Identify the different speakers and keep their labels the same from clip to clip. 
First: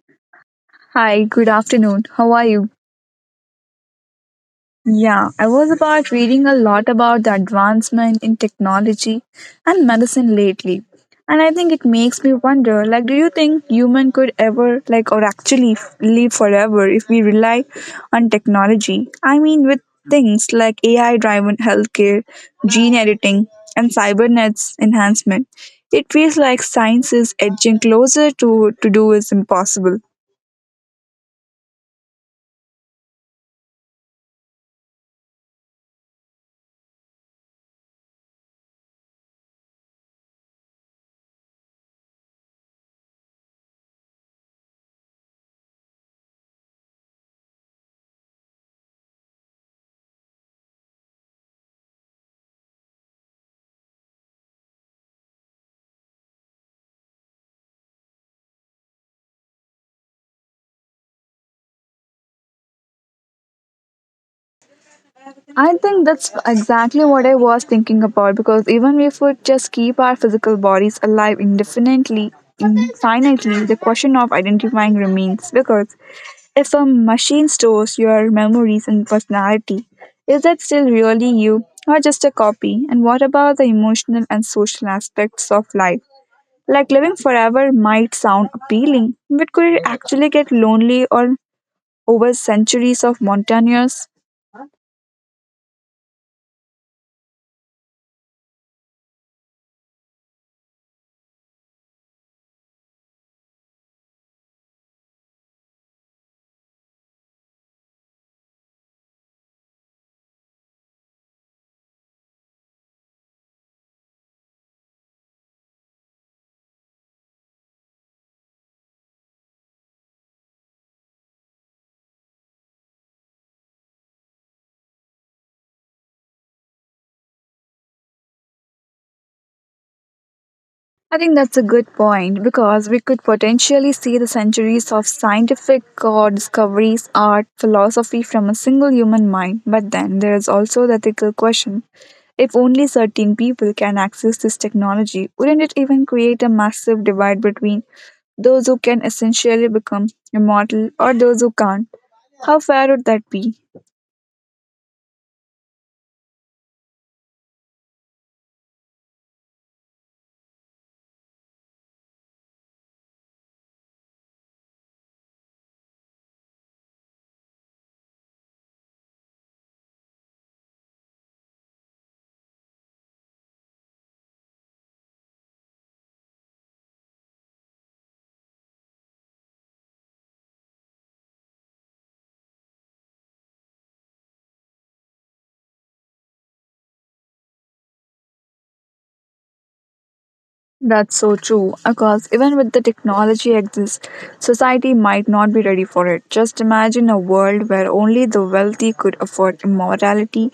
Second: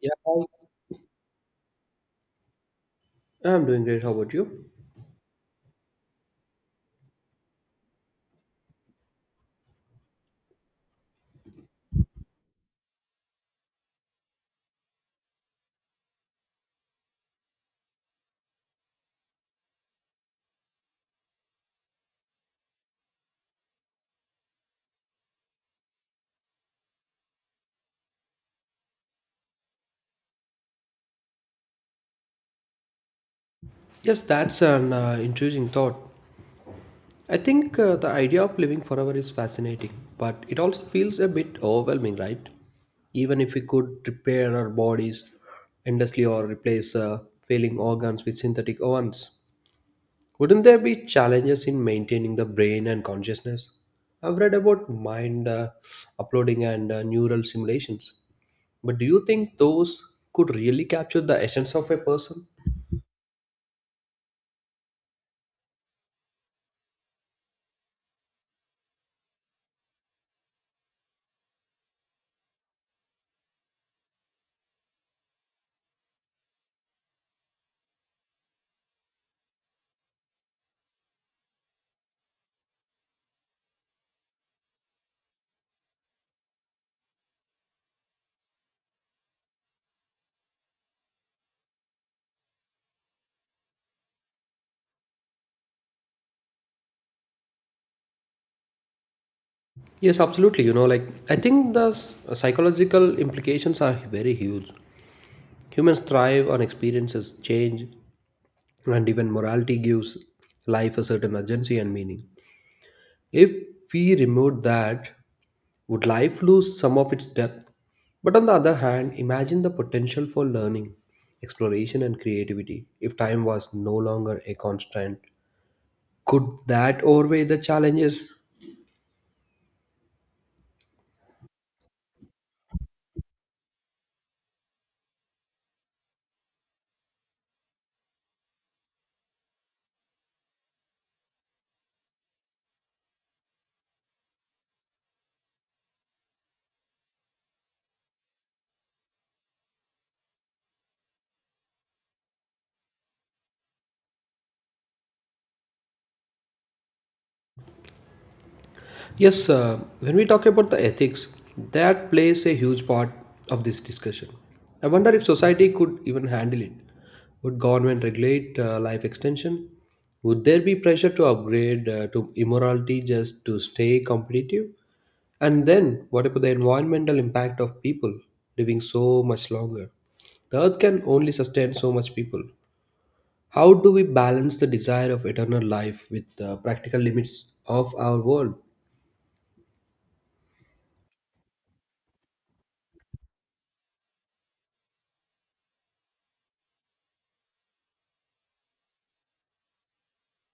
Speaker 1: Yeah, hi.
Speaker 2: Hi, good afternoon. How are you?
Speaker 1: I'm doing great. How about you?
Speaker 2: Yeah, I was about reading a lot about the advancement in technology and medicine lately. And I think it makes me wonder like do you think human could ever like or actually live forever if we rely on technology? I mean with things like AI driven healthcare, gene editing and cybernetics enhancement. It feels like science is edging closer to do is impossible.
Speaker 1: Yes, that's an intriguing thought. I think the idea of living forever is fascinating, but it also feels a bit overwhelming, right? Even if we could repair our bodies endlessly or replace failing organs with synthetic ones, wouldn't there be challenges in maintaining the brain and consciousness? I've read about mind uploading and neural simulations, but do you think those could really capture the essence of a person?
Speaker 2: I think that's exactly what I was thinking about because even if we just keep our physical bodies alive indefinitely, infinitely, the question of identifying remains. Because if a machine stores your memories and personality, is that still really you or just a copy? And what about the emotional and social aspects of life? Like living forever might sound appealing, but could it actually get lonely or over centuries of montagnous?
Speaker 1: Yes, absolutely. You know, like I think the psychological implications are very huge. Humans thrive on experiences, change, and even morality gives life a certain urgency and meaning. If we removed that, would life lose some of its depth? But on the other hand, imagine the potential for learning, exploration, and creativity. If time was no longer a constant, could that outweigh the challenges?
Speaker 2: I think that's a good point because we could potentially see the centuries of scientific discoveries, art, philosophy from a single human mind. But then there is also the ethical question. If only certain people can access this technology, wouldn't it even create a massive divide between those who can essentially become immortal or those who can't? How fair would that be?
Speaker 1: Yes, when we talk about the ethics, that plays a huge part of this discussion. I wonder if society could even handle it. Would government regulate life extension? Would there be pressure to upgrade to immorality just to stay competitive? And then, what about the environmental impact of people living so much longer? The earth can only sustain so much people. How do we balance the desire of eternal life with the practical limits of our world?
Speaker 2: That's so true. Because even with the technology exists, society might not be ready for it. Just imagine a world where only the wealthy could afford immortality.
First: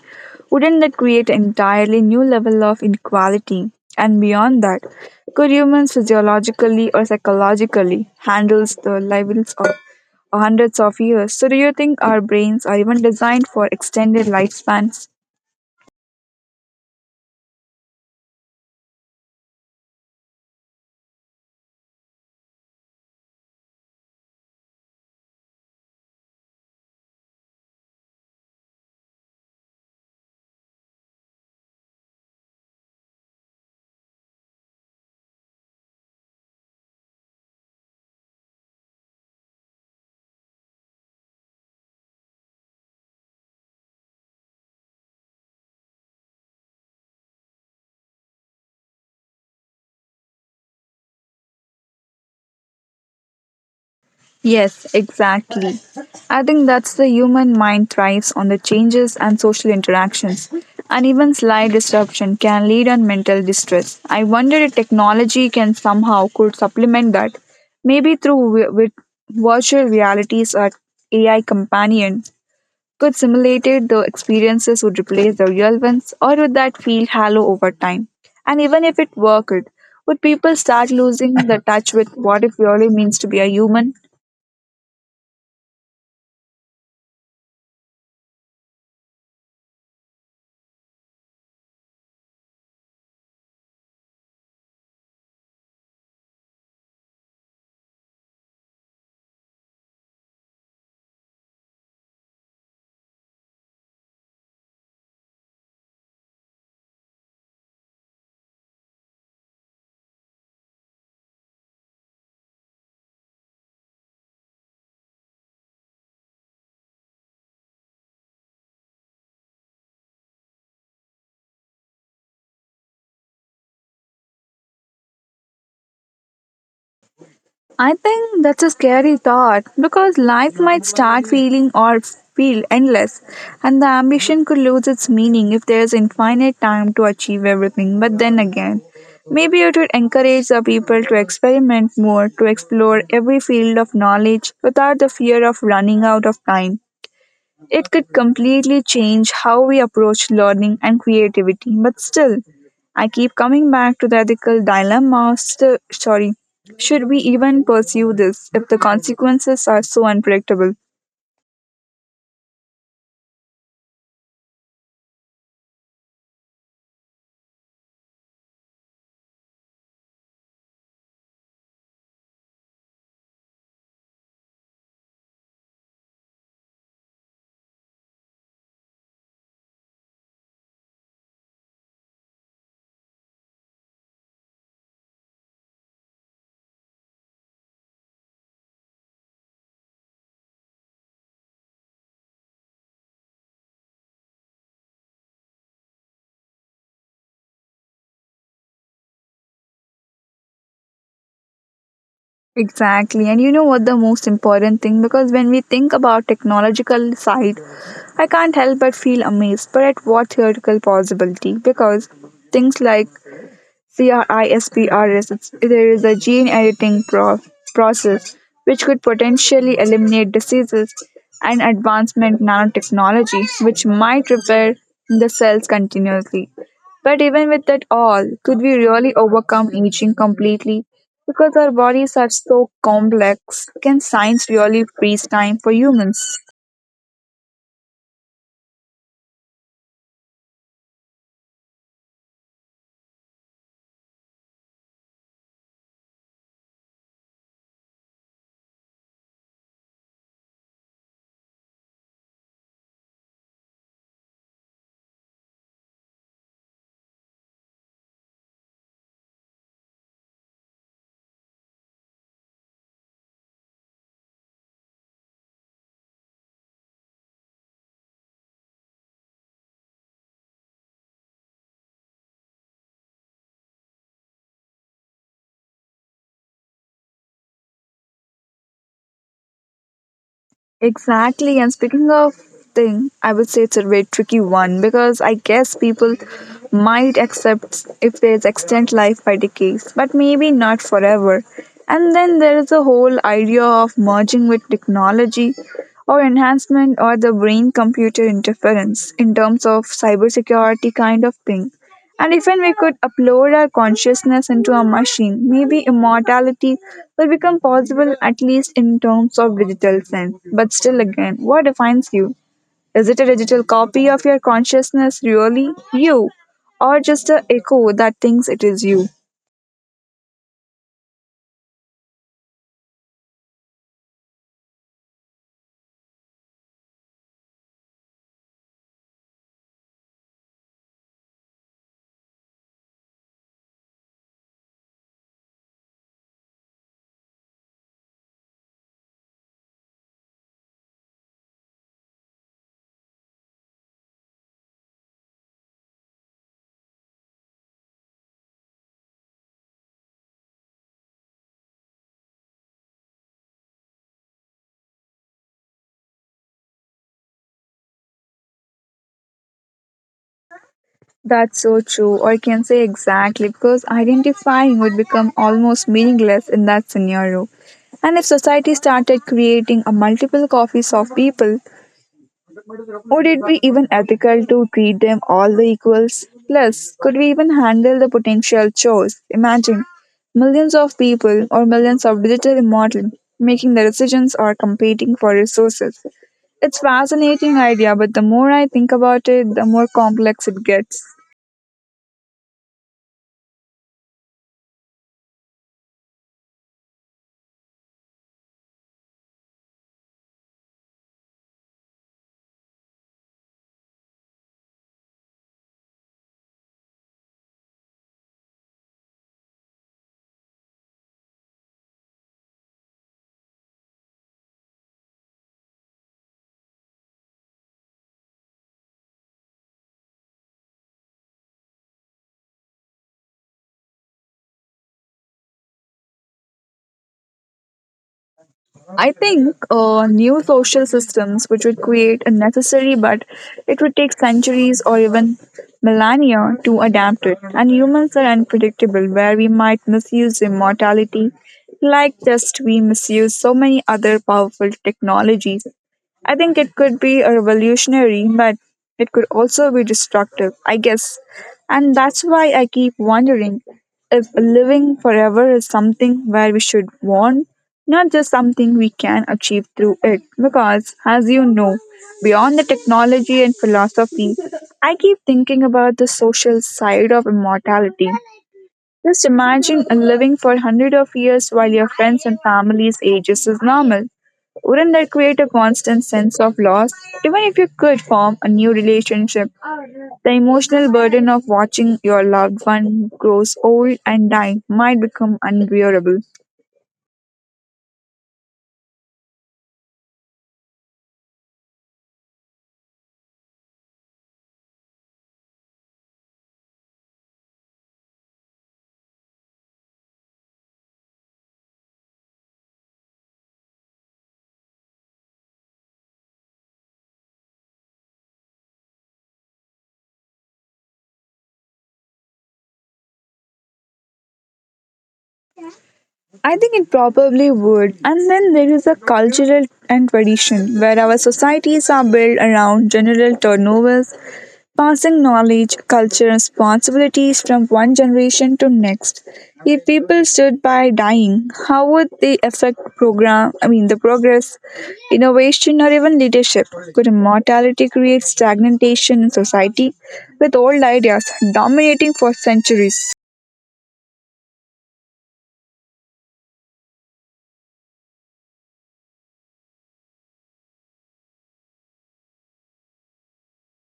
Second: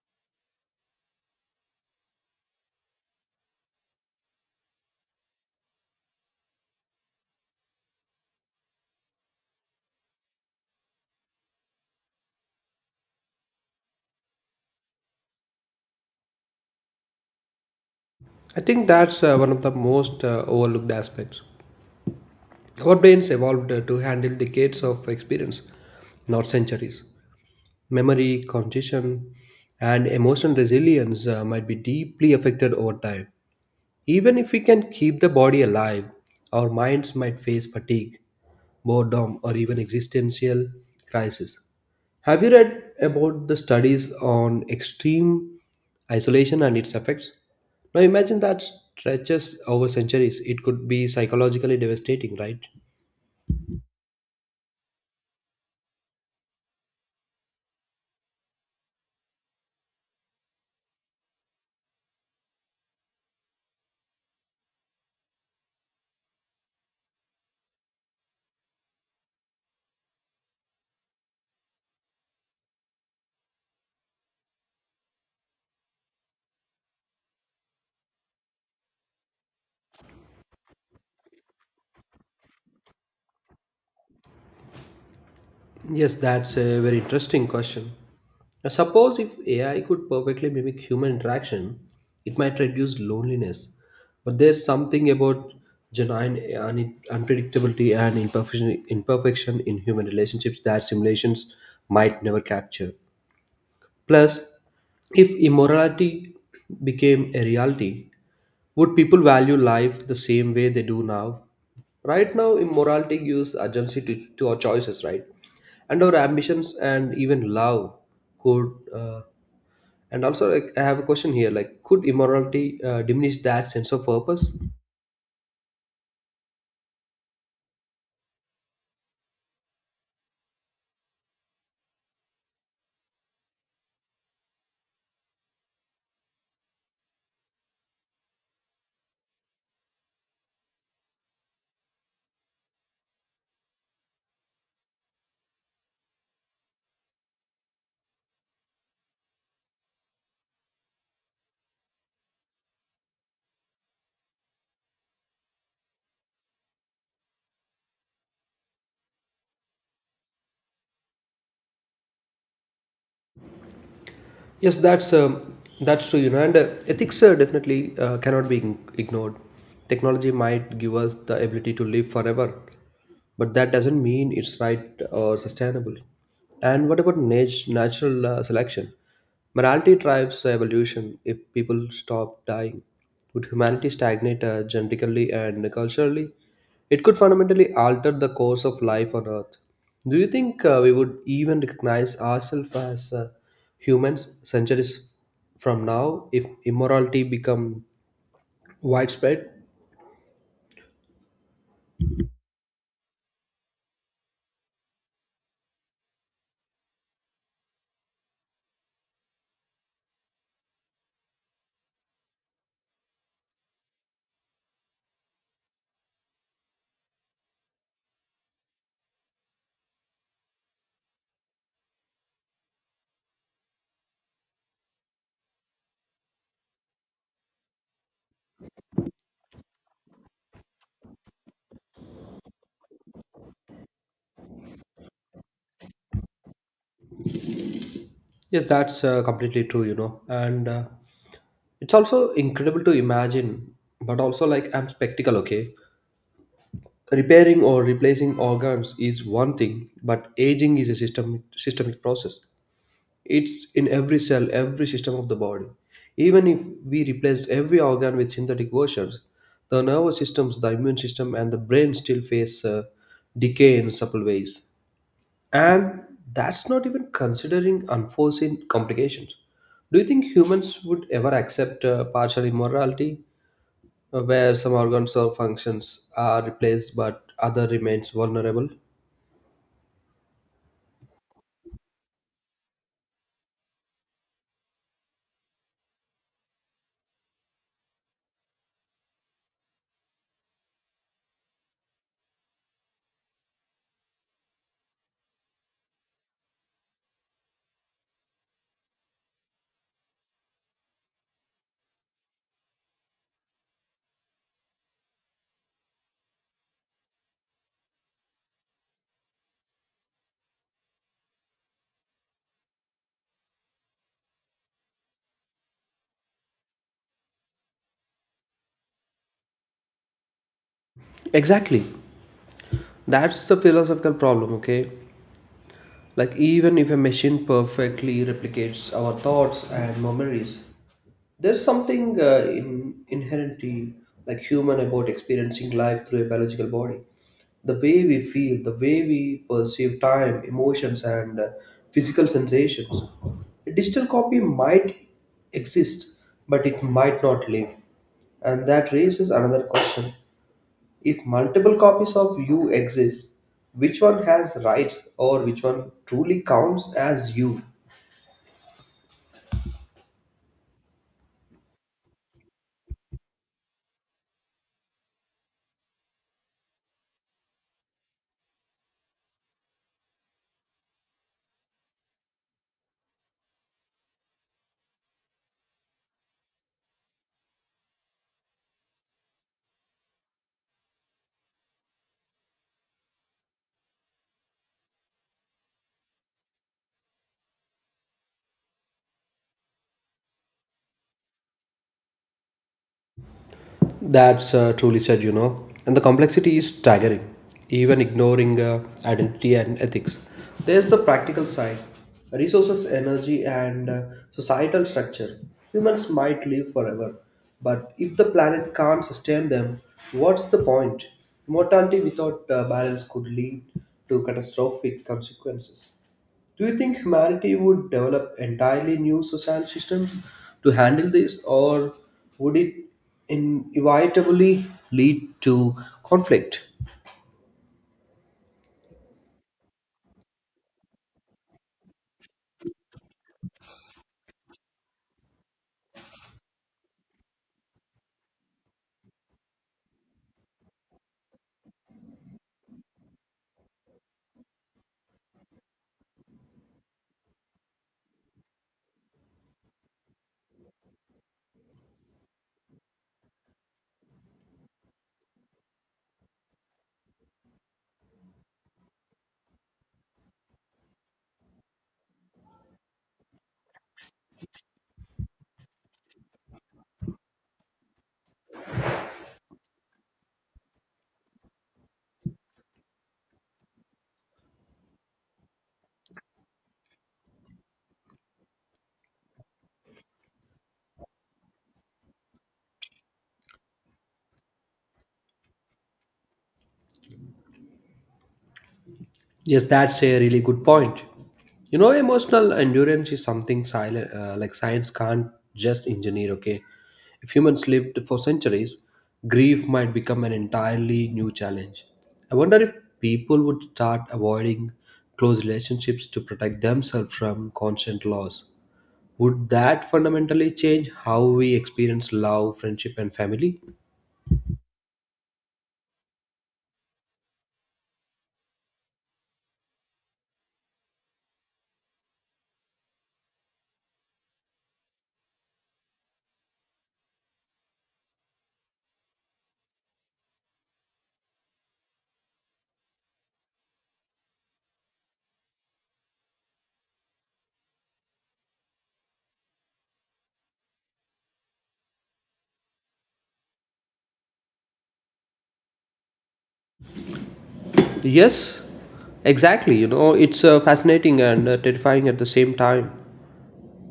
Speaker 2: Wouldn't that create an entirely new level of inequality? And beyond that, could humans physiologically or psychologically handle the levels of hundreds of years? So do you think our brains are even designed for extended lifespans?
Speaker 1: I think that's one of the most overlooked aspects. Our brains evolved to handle decades of experience, not centuries. Memory, cognition, and emotional resilience might be deeply affected over time. Even if we can keep the body alive, our minds might face fatigue, boredom, or even existential crisis. Have you read about the studies on extreme isolation and its effects? Now imagine that stretches over centuries. It could be psychologically devastating, right?
Speaker 2: Yes, exactly. I think that's the human mind thrives on the changes and social interactions. And even slight disruption can lead on mental distress. I wonder if technology can somehow could supplement that, maybe through with virtual realities or AI companion could simulate it, the experiences would replace the real ones, or would that feel hollow over time? And even if it worked, would people start losing the touch with what it really means to be a human?
Speaker 1: Yes, that's a very interesting question. Now, suppose if AI could perfectly mimic human interaction, it might reduce loneliness. But there's something about genuine unpredictability and imperfection, imperfection in human relationships that simulations might never capture. Plus, if immorality became a reality, would people value life the same way they do now? Right now, immorality gives agency to our choices, right? And our ambitions and even love could. And also, like, I have a question here: like, could immorality diminish that sense of purpose?
Speaker 2: I think that's a scary thought because life might start feeling or feel endless, and the ambition could lose its meaning if there's infinite time to achieve everything. But then again, maybe it would encourage the people to experiment more, to explore every field of knowledge without the fear of running out of time. It could completely change how we approach learning and creativity. But still, I keep coming back to the ethical dilemma of sorry, should we even pursue this if the consequences are so unpredictable?
Speaker 1: Yes, that's true. You know, and ethics definitely cannot be ignored. Technology might give us the ability to live forever, but that doesn't mean it's right or sustainable. And what about natural selection? Morality drives evolution. If people stop dying, would humanity stagnate genetically and culturally? It could fundamentally alter the course of life on Earth. Do you think we would even recognize ourselves as humans centuries from now if immorality become widespread?
Speaker 2: Exactly. And you know what the most important thing because when we think about technological side, I can't help but feel amazed but at what theoretical possibility because things like CRISPR is there is a gene editing process which could potentially eliminate diseases and advancement nanotechnology which might repair the cells continuously. But even with that all, could we really overcome aging completely? Because our bodies are so complex, can science really freeze time for humans?
Speaker 1: Yes, that's completely true, you know. And It's also incredible to imagine, but also like I'm spectacle, okay? Repairing or replacing organs is one thing, but aging is a system systemic process. It's in every cell, every system of the body. Even if we replaced every organ with synthetic versions, the nervous systems, the immune system, and the brain still face decay in subtle ways. And that's not even considering unforeseen complications. Do you think humans would ever accept partial immortality, where some organs or functions are replaced but other remains vulnerable?
Speaker 2: Exactly. And speaking of thing, I would say it's a very tricky one because I guess people might accept if there's extend life by decades, but maybe not forever. And then there is the whole idea of merging with technology or enhancement or the brain computer interference in terms of cybersecurity kind of thing. And if and we could upload our consciousness into a machine, maybe immortality will become possible at least in terms of digital sense. But still again, what defines you? Is it a digital copy of your consciousness really you? Or just a echo that thinks it is you?
Speaker 1: Exactly, that's the philosophical problem, okay? Like even if a machine perfectly replicates our thoughts and memories, there's something inherently like human about experiencing life through a biological body. The way we feel, the way we perceive time, emotions, and physical sensations. A digital copy might exist, but it might not live. And that raises another question. If multiple copies of you exist, which one has rights or which one truly counts as you?
Speaker 2: That's so true, or you can say exactly, because identifying would become almost meaningless in that scenario. And if society started creating a multiple copies of people, would it be even ethical to treat them all the equals? Plus, could we even handle the potential chores? Imagine millions of people or millions of digital immortal making the decisions or competing for resources. It's fascinating idea, but the more I think about it, the more complex it gets.
Speaker 1: That's truly said, you know. And the complexity is staggering, even ignoring identity and ethics. There's the practical side: resources, energy, and societal structure. Humans might live forever, but if the planet can't sustain them, what's the point? Mortality without balance could lead to catastrophic consequences. Do you think humanity would develop entirely new social systems to handle this, or would it inevitably lead to conflict?
Speaker 2: I think new social systems, which would create a necessary, but it would take centuries or even millennia to adapt it. And humans are unpredictable, where we might misuse immortality, like just we misuse so many other powerful technologies. I think it could be a revolutionary, but it could also be destructive, I guess. And that's why I keep wondering if living forever is something where we should want, not just something we can achieve through it. Because, as you know, beyond the technology and philosophy, I keep thinking about the social side of immortality. Just imagine living for hundreds of years while your friends and family's ages is normal. Wouldn't that create a constant sense of loss? Even if you could form a new relationship, the emotional burden of watching your loved one grows old and die might become unbearable.
Speaker 1: Yes, that's a really good point. You know, emotional endurance is something silent, like science can't just engineer. Okay, if humans lived for centuries, grief might become an entirely new challenge. I wonder if people would start avoiding close relationships to protect themselves from constant loss. Would that fundamentally change how we experience love, friendship, and family?
Speaker 2: I think it probably would. And then there is a cultural and tradition where our societies are built around general turnovers passing knowledge, culture, and responsibilities from one generation to next. If people stood by dying, how would they affect program? I mean, the progress, innovation, or even leadership? Could immortality create stagnation in society, with old ideas dominating for centuries?
Speaker 1: Yes, exactly. You know, it's fascinating and terrifying at the same time.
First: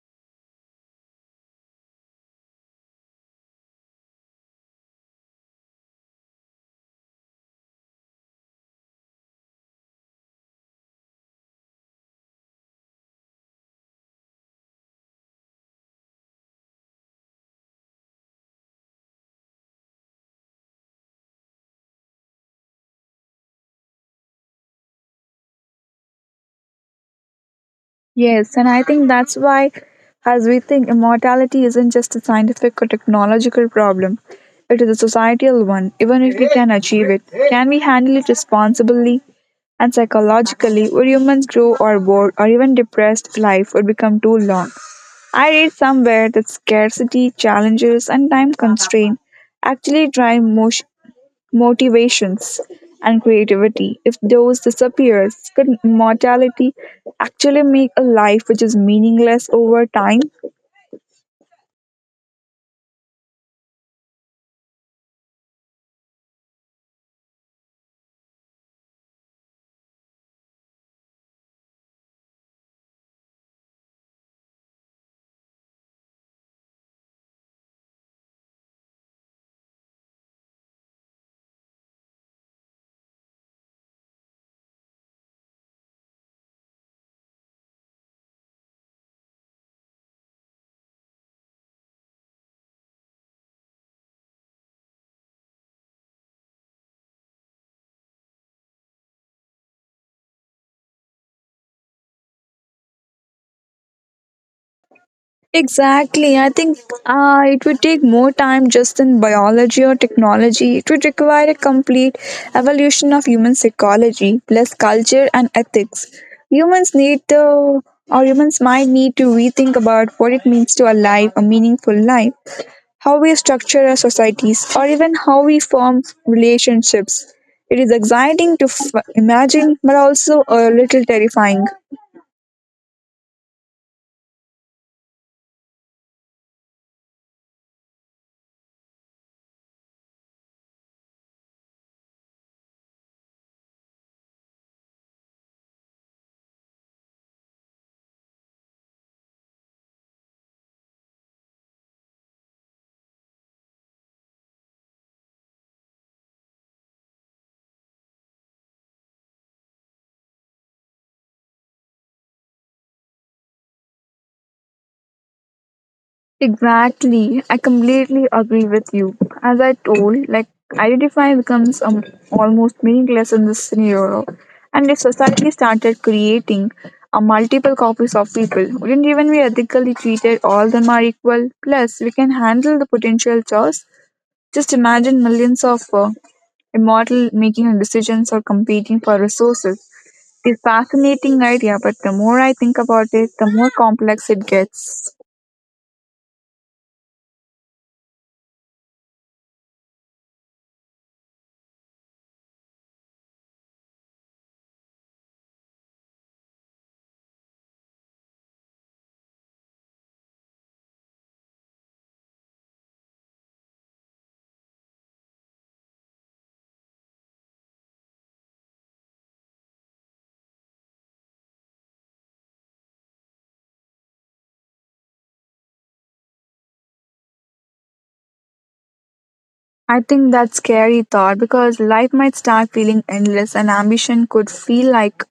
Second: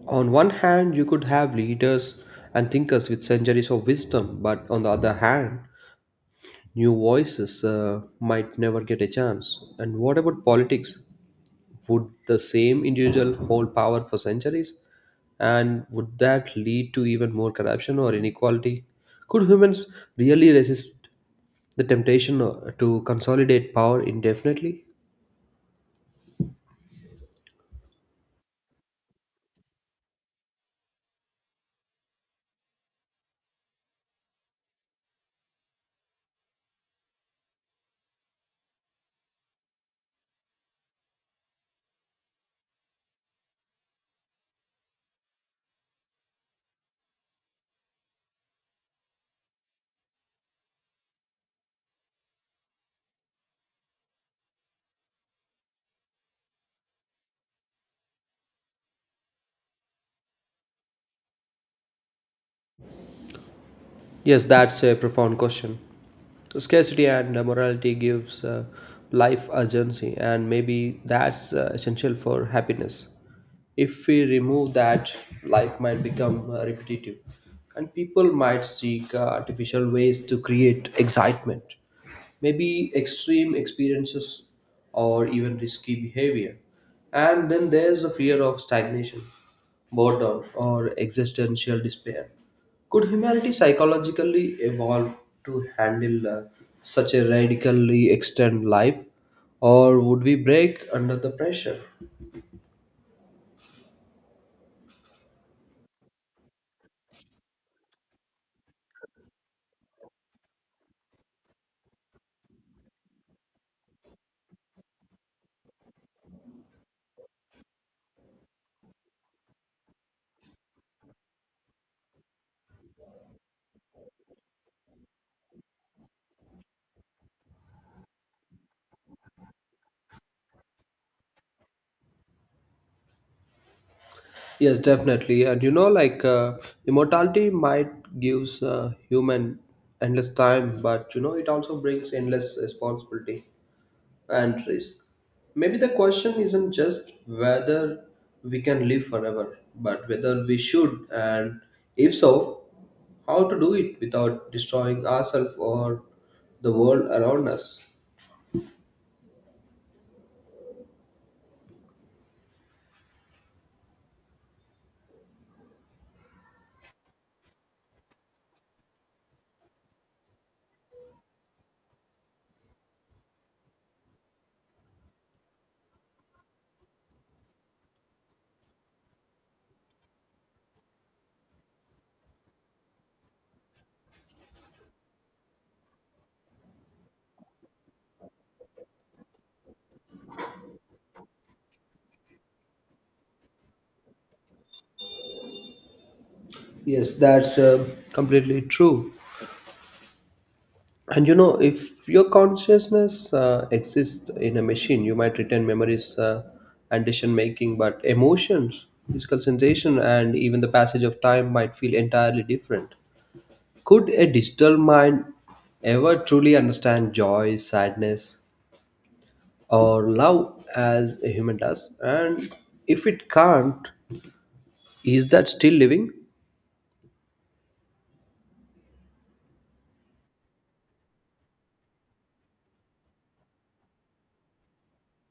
Speaker 1: On one hand, you could have leaders and thinkers with centuries of wisdom, but on the other hand, new voices might never get a chance. And what about politics? Would the same individual hold power for centuries? And would that lead to even more corruption or inequality? Could humans really resist the temptation to consolidate power indefinitely?
Speaker 2: Yes, and I think that's why, as we think, immortality isn't just a scientific or technological problem, it is a societal one. Even if we can achieve it, can we handle it responsibly and psychologically? Would humans grow or bored or even depressed life would become too long? I read somewhere that scarcity, challenges, and time constraint actually drive motivations and creativity. If those disappears, could mortality actually make a life which is meaningless over time?
Speaker 1: Yes, that's a profound question. Scarcity and morality gives life urgency, and maybe that's essential for happiness. If we remove that, life might become repetitive, and people might seek artificial ways to create excitement, maybe extreme experiences or even risky behavior. And then there's the fear of stagnation, boredom, or existential despair. Could humanity psychologically evolve to handle such a radically extended life? Or would we break under the pressure?
Speaker 2: Exactly. I think it would take more time just in biology or technology. It would require a complete evolution of human psychology, plus culture and ethics. Humans need to, or humans might need to rethink about what it means to a life, a meaningful life. How we structure our societies, or even how we form relationships. It is exciting to imagine, but also a little terrifying.
Speaker 1: Yes, definitely. And you know, like immortality might gives human endless time, but you know, it also brings endless responsibility and risk. Maybe the question isn't just whether we can live forever, but whether we should, and if so, how to do it without destroying ourselves or the world around us.
Speaker 2: Exactly. I completely agree with you. As I told, like identify becomes almost meaningless in this scenario. And if society started creating a multiple copies of people, wouldn't even we ethically treated all them are equal? Plus, we can handle the potential chaos. Just imagine millions of immortal making decisions or competing for resources. It's a fascinating idea, but the more I think about it, the more complex it gets.
Speaker 1: Yes, that's completely true. And you know, if your consciousness exists in a machine, you might retain memories and decision making, but emotions, physical sensation, and even the passage of time might feel entirely different. Could a digital mind ever truly understand joy, sadness, or love as a human does? And if it can't, is that still living?
Speaker 2: I think that's scary thought because life might start feeling endless and ambition could feel like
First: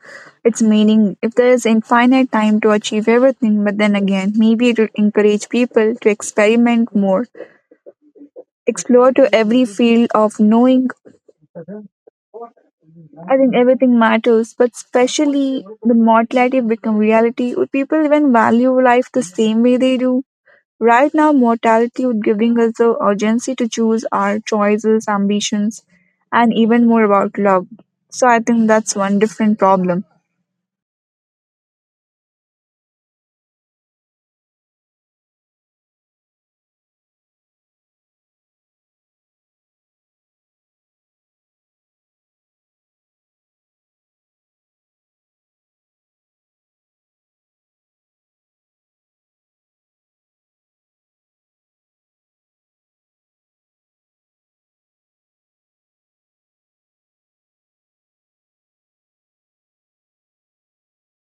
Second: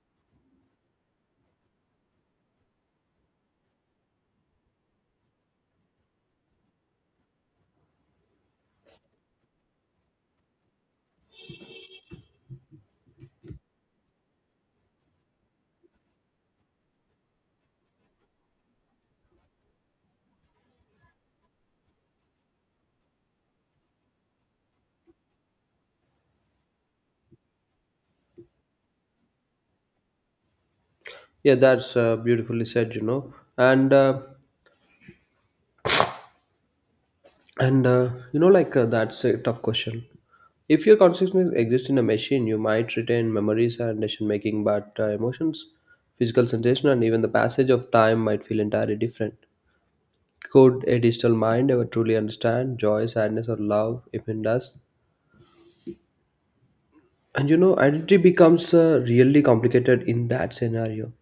Speaker 2: its meaning if there is infinite time to achieve everything, but then again, maybe it would encourage people to experiment more, explore to every field of knowing. I think everything matters, but especially the mortality become reality. Would people even value life the same way they do? Right now, mortality would giving us the urgency to choose our choices, ambitions, and even more about love. So I think that's one different problem.
Speaker 1: Yeah, that's beautifully said. You know, and that's a tough question. If your consciousness exists in a machine, you might retain memories and decision making, but emotions, physical sensation, and even the passage of time might feel entirely different. Could a digital mind ever truly understand joy, sadness, or love if it does? And you know, identity becomes really complicated in that scenario.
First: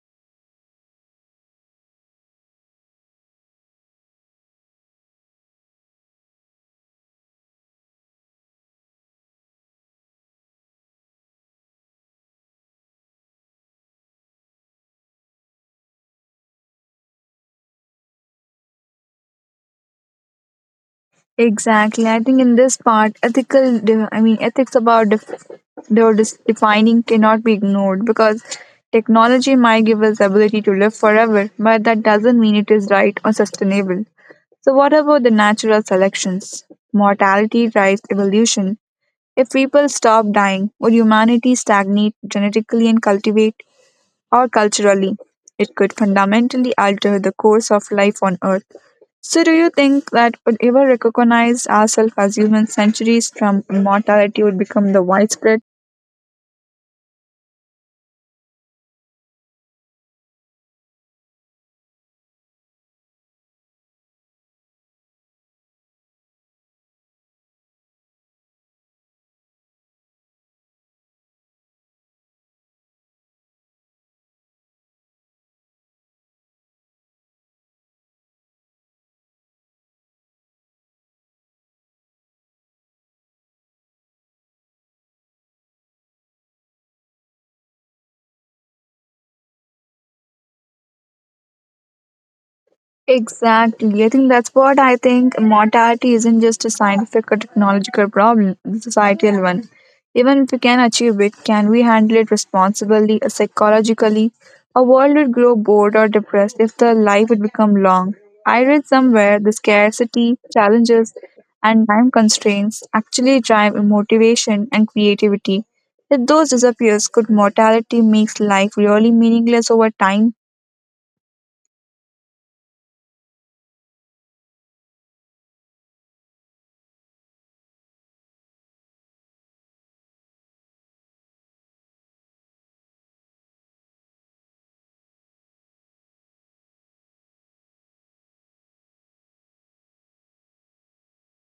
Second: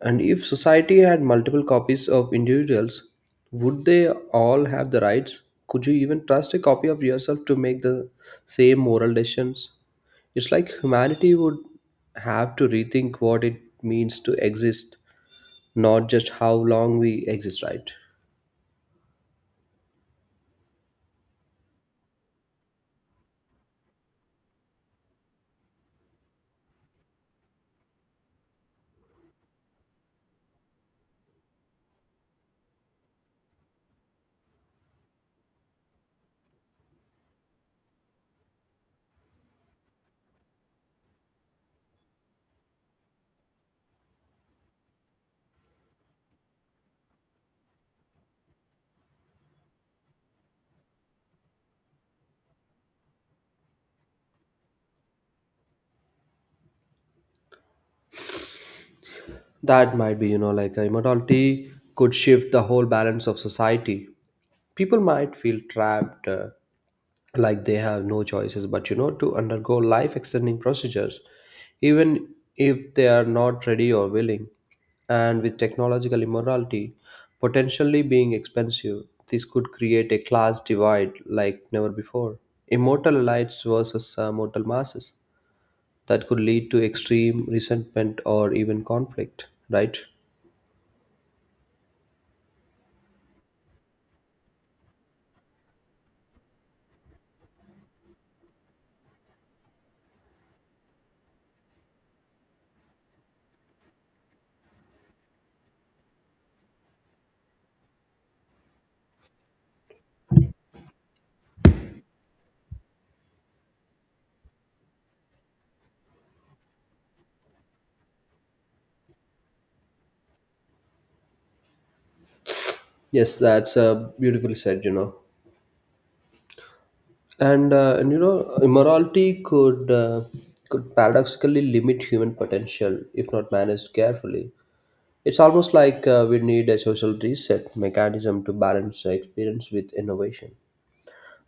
Speaker 1: And if society had multiple copies of individuals, would they all have the rights? Could you even trust a copy of yourself to make the same moral decisions? It's like humanity would have to rethink what it means to exist, not just how long we exist, right?
Speaker 2: Exactly. I think in this part, ethical, I mean, ethics about though this defining cannot be ignored because technology might give us the ability to live forever, but that doesn't mean it is right or sustainable. So, what about the natural selections? Mortality drives evolution. If people stop dying, would humanity stagnate genetically and cultivate or culturally? It could fundamentally alter the course of life on Earth. So, do you think that would ever recognize ourselves as human centuries from immortality would become the widespread?
Speaker 1: That might be, you know, like immortality could shift the whole balance of society. People might feel trapped, like they have no choices, but you know, to undergo life extending procedures, even if they are not ready or willing. And with technological immortality potentially being expensive, this could create a class divide like never before. Immortal elites versus mortal masses that could lead to extreme resentment or even conflict, right?
Speaker 2: Exactly. I think that's what I think mortality isn't just a scientific or technological problem, it's a societal one. Even if we can achieve it, can we handle it responsibly or psychologically? A world would grow bored or depressed if the life would become long. I read somewhere the scarcity, challenges, and time constraints actually drive motivation and creativity. If those disappears, could mortality makes life really meaningless over time?
Speaker 1: Yes, that's a beautiful said, you know. And you know, immorality could paradoxically limit human potential if not managed carefully. It's almost like we need a social reset mechanism to balance experience with innovation.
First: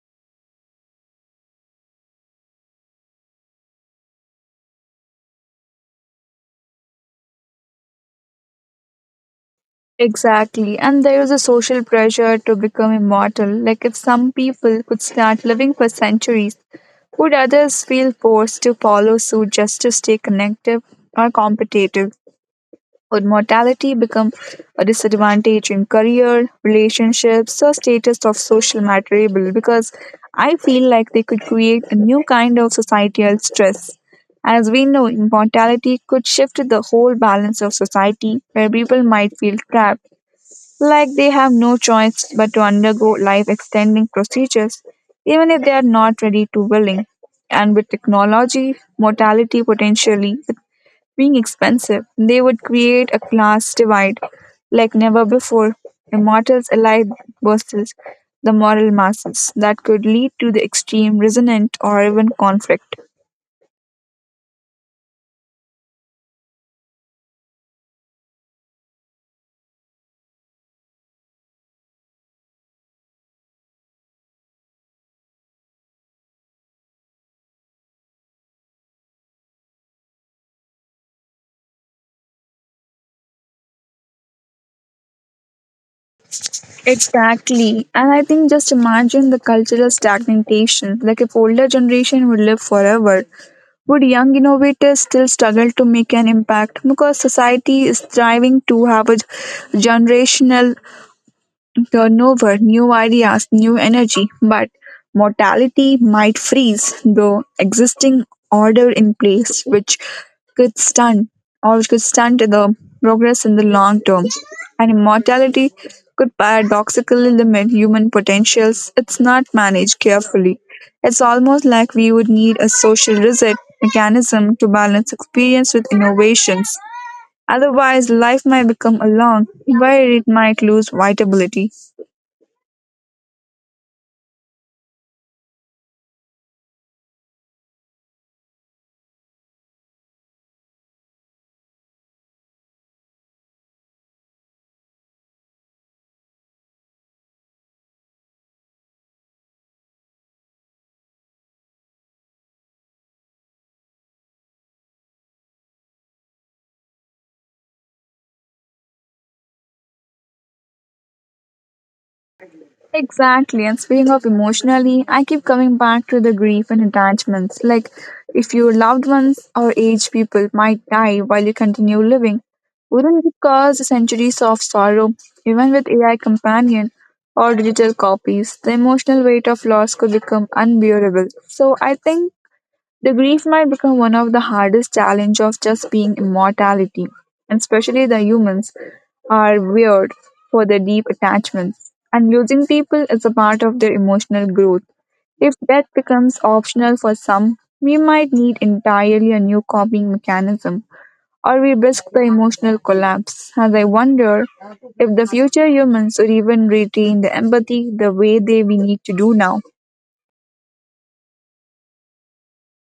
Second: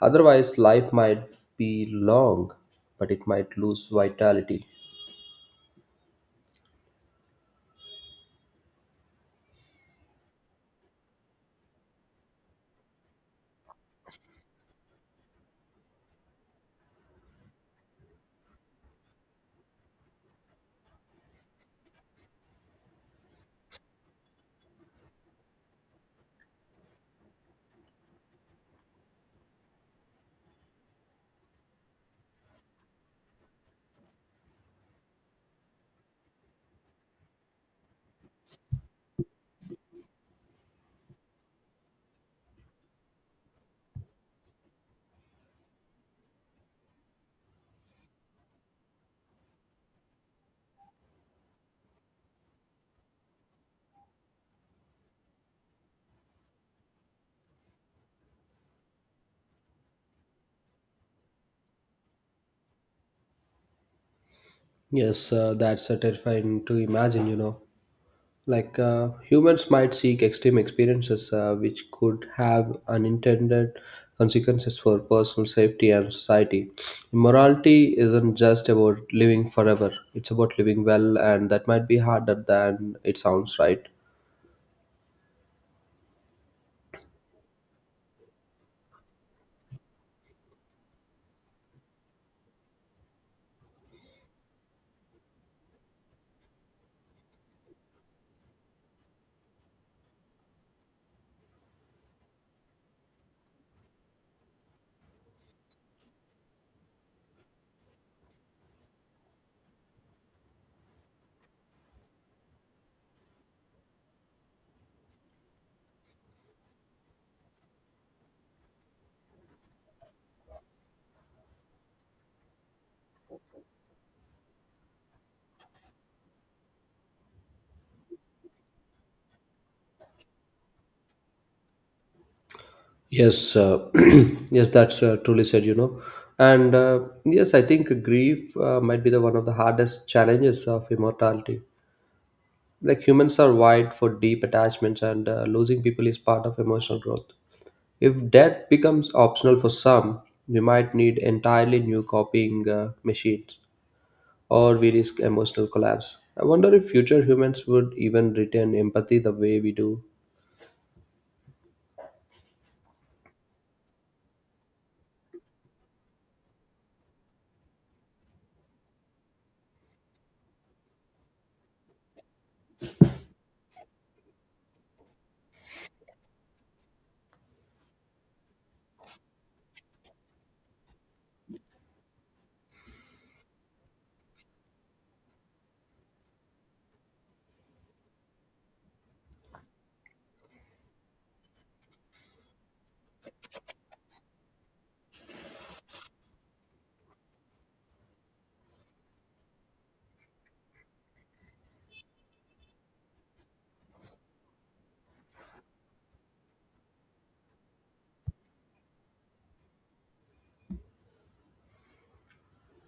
Speaker 1: Otherwise, life might be long, but it might lose vitality.
Speaker 2: Exactly. And there is a social pressure to become immortal. Like if some people could start living for centuries, would others feel forced to follow suit just to stay connected or competitive? Would mortality become a disadvantage in career, relationships, or status of social material? Because I feel like they could create a new kind of societal stress. As we know, immortality could shift the whole balance of society where people might feel trapped like they have no choice but to undergo life extending procedures, even if they are not ready to willing. And with technology, mortality potentially being expensive, they would create a class divide like never before. Immortals alike versus the moral masses that could lead to the extreme resentment or even conflict.
Speaker 1: Yes, that's terrifying to imagine, you know. Humans might seek extreme experiences which could have unintended consequences for personal safety and society. Morality isn't just about living forever, it's about living well, and that might be harder than it sounds, right?
Speaker 2: Exactly. And I think just imagine the cultural stagnation. Like if older generation would live forever, would young innovators still struggle to make an impact? Because society is striving to have a generational turnover, new ideas, new energy, but mortality might freeze the existing order in place, which could stunt or which could stunt the progress in the long term. And immortality could paradoxically limit human potentials. It's not managed carefully. It's almost like we would need a social reset mechanism to balance experience with innovations. Otherwise, life might become a long, where it might lose vitality.
Speaker 1: Yes, yes, that's truly said, you know. And Yes, I think grief might be the one of the hardest challenges of immortality. Like humans are wired for deep attachments, and losing people is part of emotional growth. If that becomes optional for some, we might need entirely new copying machines, or we risk emotional collapse. I wonder if future humans would even retain empathy the way we do.
Speaker 2: Exactly. And speaking of emotionally, I keep coming back to the grief and attachments. Like, if your loved ones or aged people might die while you continue living, wouldn't it cause centuries of sorrow? Even with AI companion or digital copies, the emotional weight of loss could become unbearable. So, I think the grief might become one of the hardest challenge of just being immortality, and especially the humans are weird for their deep attachments. And losing people is a part of their emotional growth. If death becomes optional for some, we might need entirely a new coping mechanism, or we risk the emotional collapse. As I wonder if the future humans would even retain the empathy the way they we need to do now.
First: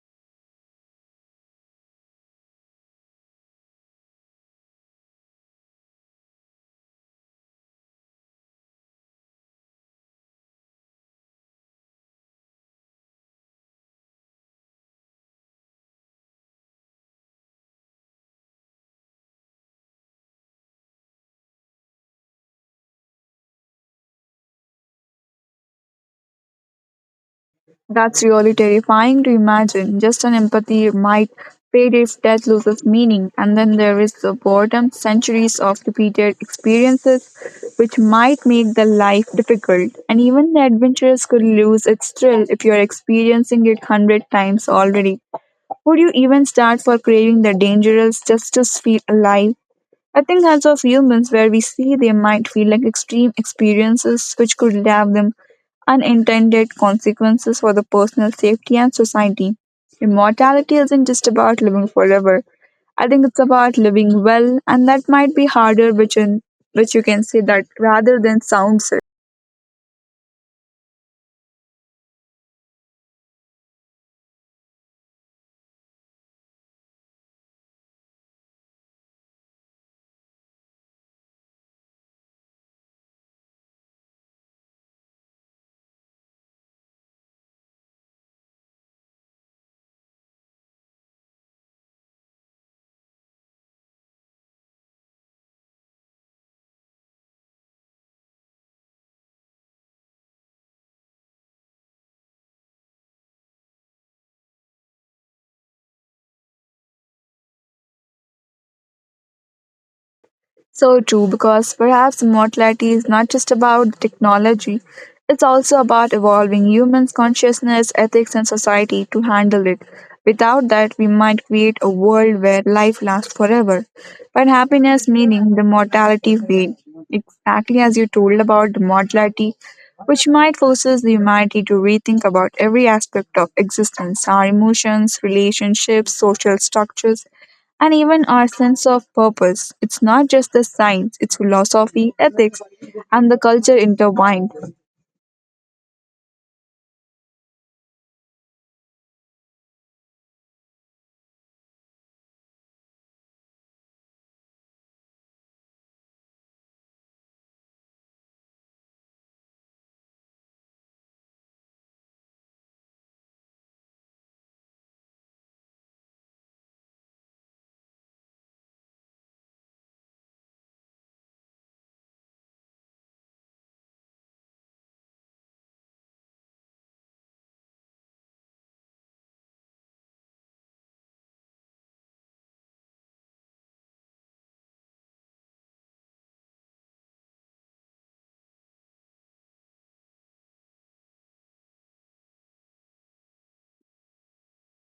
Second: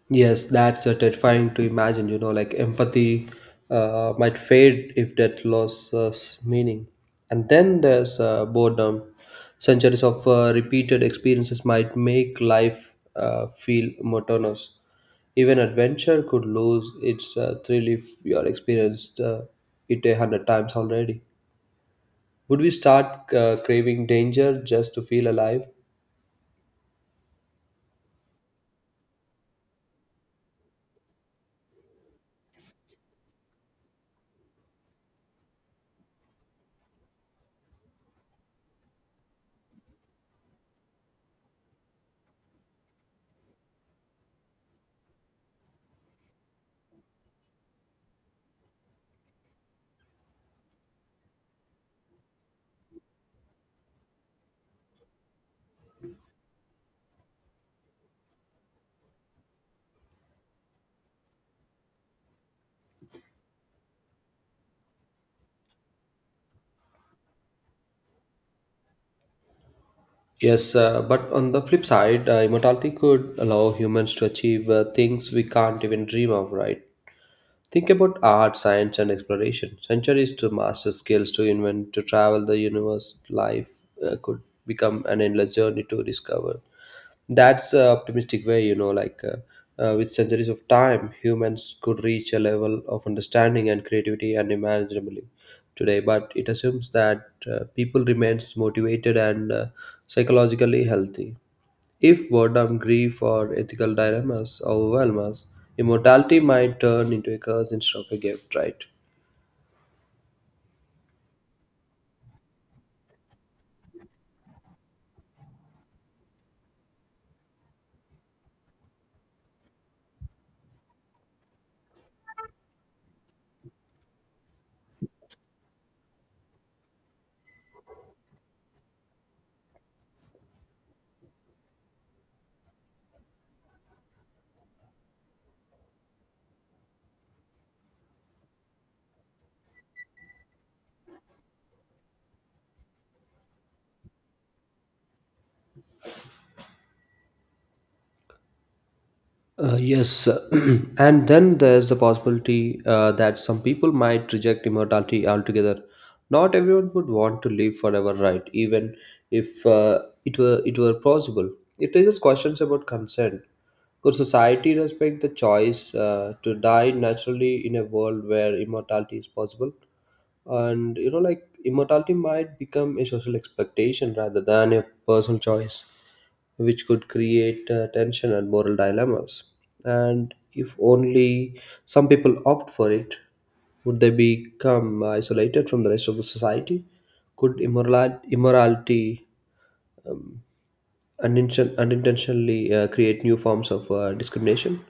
Speaker 1: Yes, that's terrifying to imagine. You know, like empathy might fade if that loses meaning. And then there's boredom. Centuries of repeated experiences might make life feel monotonous. Even adventure could lose its thrill if you are experienced it a hundred times already. Would we start craving danger just to feel alive?
Speaker 2: That's really terrifying to imagine. Just an empathy might fade if death loses meaning, and then there is the boredom, centuries of repeated experiences, which might make the life difficult. And even the adventures could lose its thrill if you're experiencing it hundred times already. Would you even start for craving the dangerous just to feel alive? I think as of humans, where we see they might feel like extreme experiences which could have them unintended consequences for the personal safety and society. Immortality isn't just about living forever. I think it's about living well, and that might be harder, which you can say that rather than sounds.
Speaker 1: Yes, but on the flip side, immortality could allow humans to achieve things we can't even dream of, right? Think about art, science, and exploration. Centuries to master skills, to invent, to travel the universe. Life could become an endless journey to discover. That's a optimistic way, you know, like with centuries of time, humans could reach a level of understanding and creativity unimaginably today. But it assumes that people remains motivated and psychologically healthy. If boredom, grief, or ethical dilemmas overwhelm us, immortality might turn into a curse instead of a gift, right?
Speaker 2: So true, because perhaps mortality is not just about the technology, it's also about evolving humans' consciousness, ethics, and society to handle it. Without that, we might create a world where life lasts forever. But happiness, meaning the mortality fade, exactly as you told about the mortality, which might forces the humanity to rethink about every aspect of existence, our emotions, relationships, social structures, and even our sense of purpose. It's not just the science, it's philosophy, ethics, and the culture intertwined.
Speaker 1: Yes, and then there's the possibility that some people might reject immortality altogether. Not everyone would want to live forever, right? Even if it were possible, it raises questions about consent. Could society respect the choice to die naturally in a world where immortality is possible? And you know, like immortality might become a social expectation rather than a personal choice which could create tension and moral dilemmas. And if only some people opt for it, would they become isolated from the rest of the society? Could immorality um, unintentionally create new forms of discrimination?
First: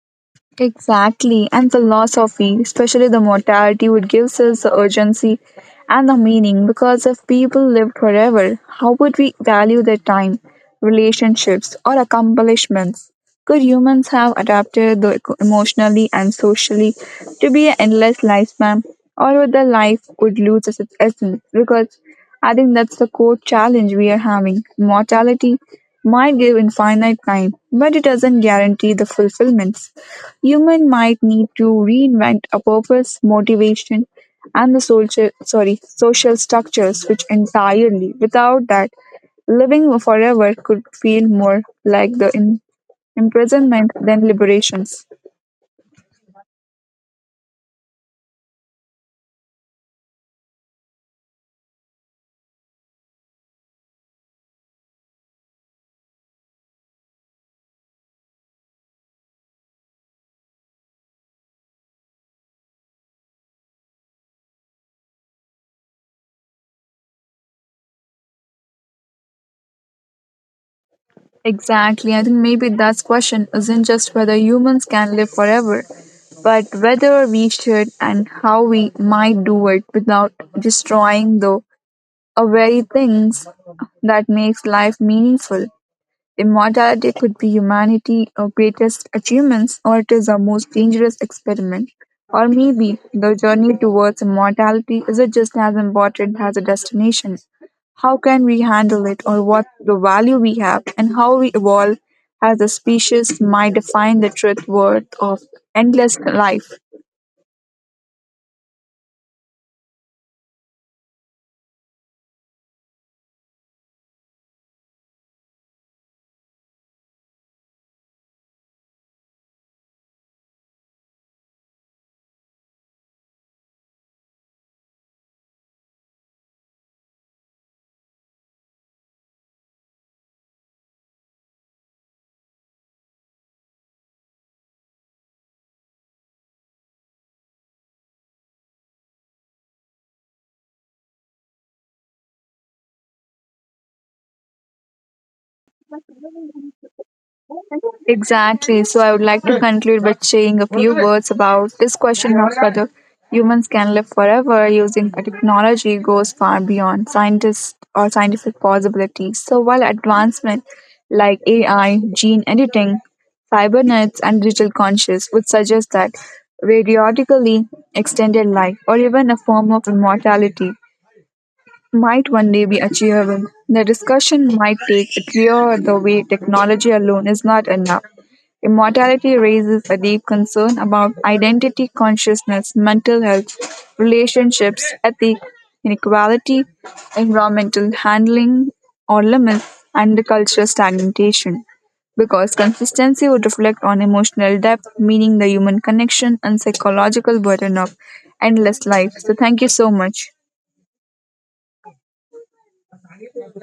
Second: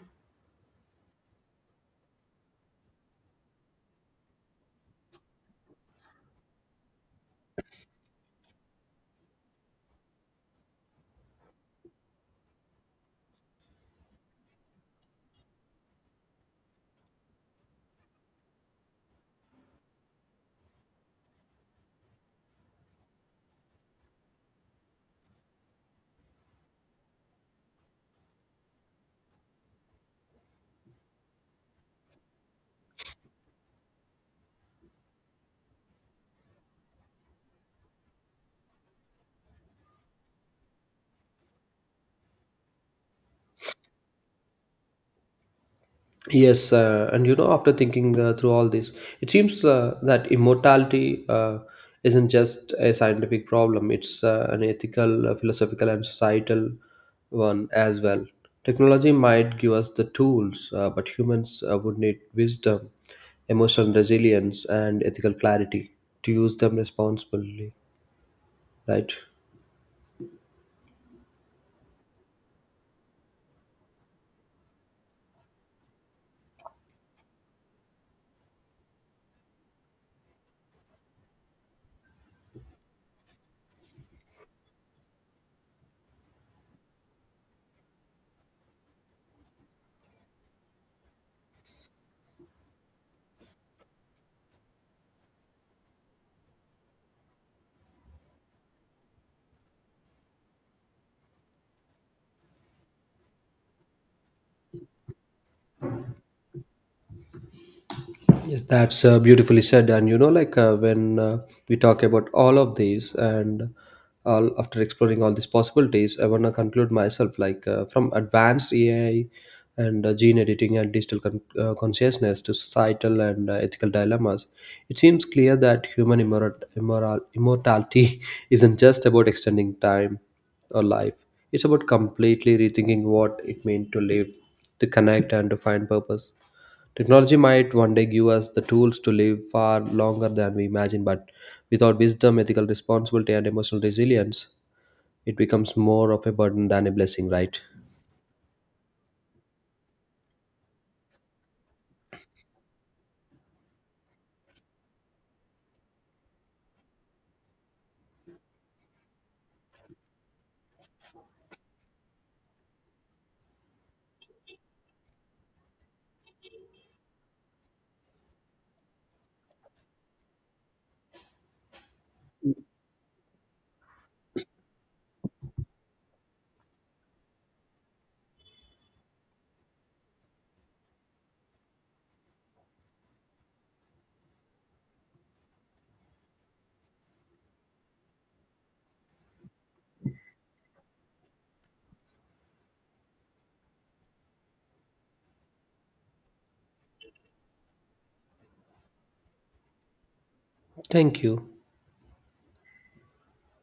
Speaker 2: Exactly, and philosophy, especially the mortality, would give us the urgency and the meaning because if people lived forever, how would we value their time, relationships, or accomplishments? Could humans have adapted the emotionally and socially to be an endless lifespan, or would the life would lose its essence? Because I think that's the core challenge we are having. Mortality might give infinite time, but it doesn't guarantee the fulfillments. Human might need to reinvent a purpose, motivation, and the social structures which entirely without that living forever could feel more like the imprisonment than liberations.
Speaker 1: Yes, and you know, after thinking through all this, it seems that immortality isn't just a scientific problem, it's an ethical, philosophical, and societal one as well. Technology might give us the tools, but humans would need wisdom, emotional resilience, and ethical clarity to use them responsibly, right?
Speaker 2: Exactly. I think maybe that's question isn't just whether humans can live forever, but whether we should and how we might do it without destroying the very things that makes life meaningful. Immortality could be humanity's greatest achievements, or it is our most dangerous experiment. Or maybe the journey towards immortality is just as important as the destination. How can we handle it, or what the value we have, and how we evolve as a species might define the truth worth of endless life.
Speaker 1: Yes, that's beautifully said. And you know, when we talk about all of these, and all after exploring all these possibilities, I want to conclude myself like from advanced AI and gene editing and digital consciousness to societal and ethical dilemmas, it seems clear that human immortality isn't just about extending time or life, it's about completely rethinking what it means to live, to connect, and to find purpose. Technology might one day give us the tools to live far longer than we imagine, but without wisdom, ethical responsibility, and emotional resilience, it becomes more of a burden than a blessing, right?
Speaker 2: Exactly. So I would like to conclude by saying a few words about this question of whether humans can live forever using a technology goes far beyond scientists or scientific possibilities. So while advancement like AI, gene editing, cybernetics, and digital conscious would suggest that periodically extended life or even a form of immortality might one day be achievable. The discussion might take clear the way technology alone is not enough. Immortality raises a deep concern about identity, consciousness, mental health, relationships, ethics, inequality, environmental handling or limits, and cultural stagnation. Because consistency would reflect on emotional depth, meaning the human connection and psychological burden of endless life. So, thank you so much.
Speaker 1: Thank you.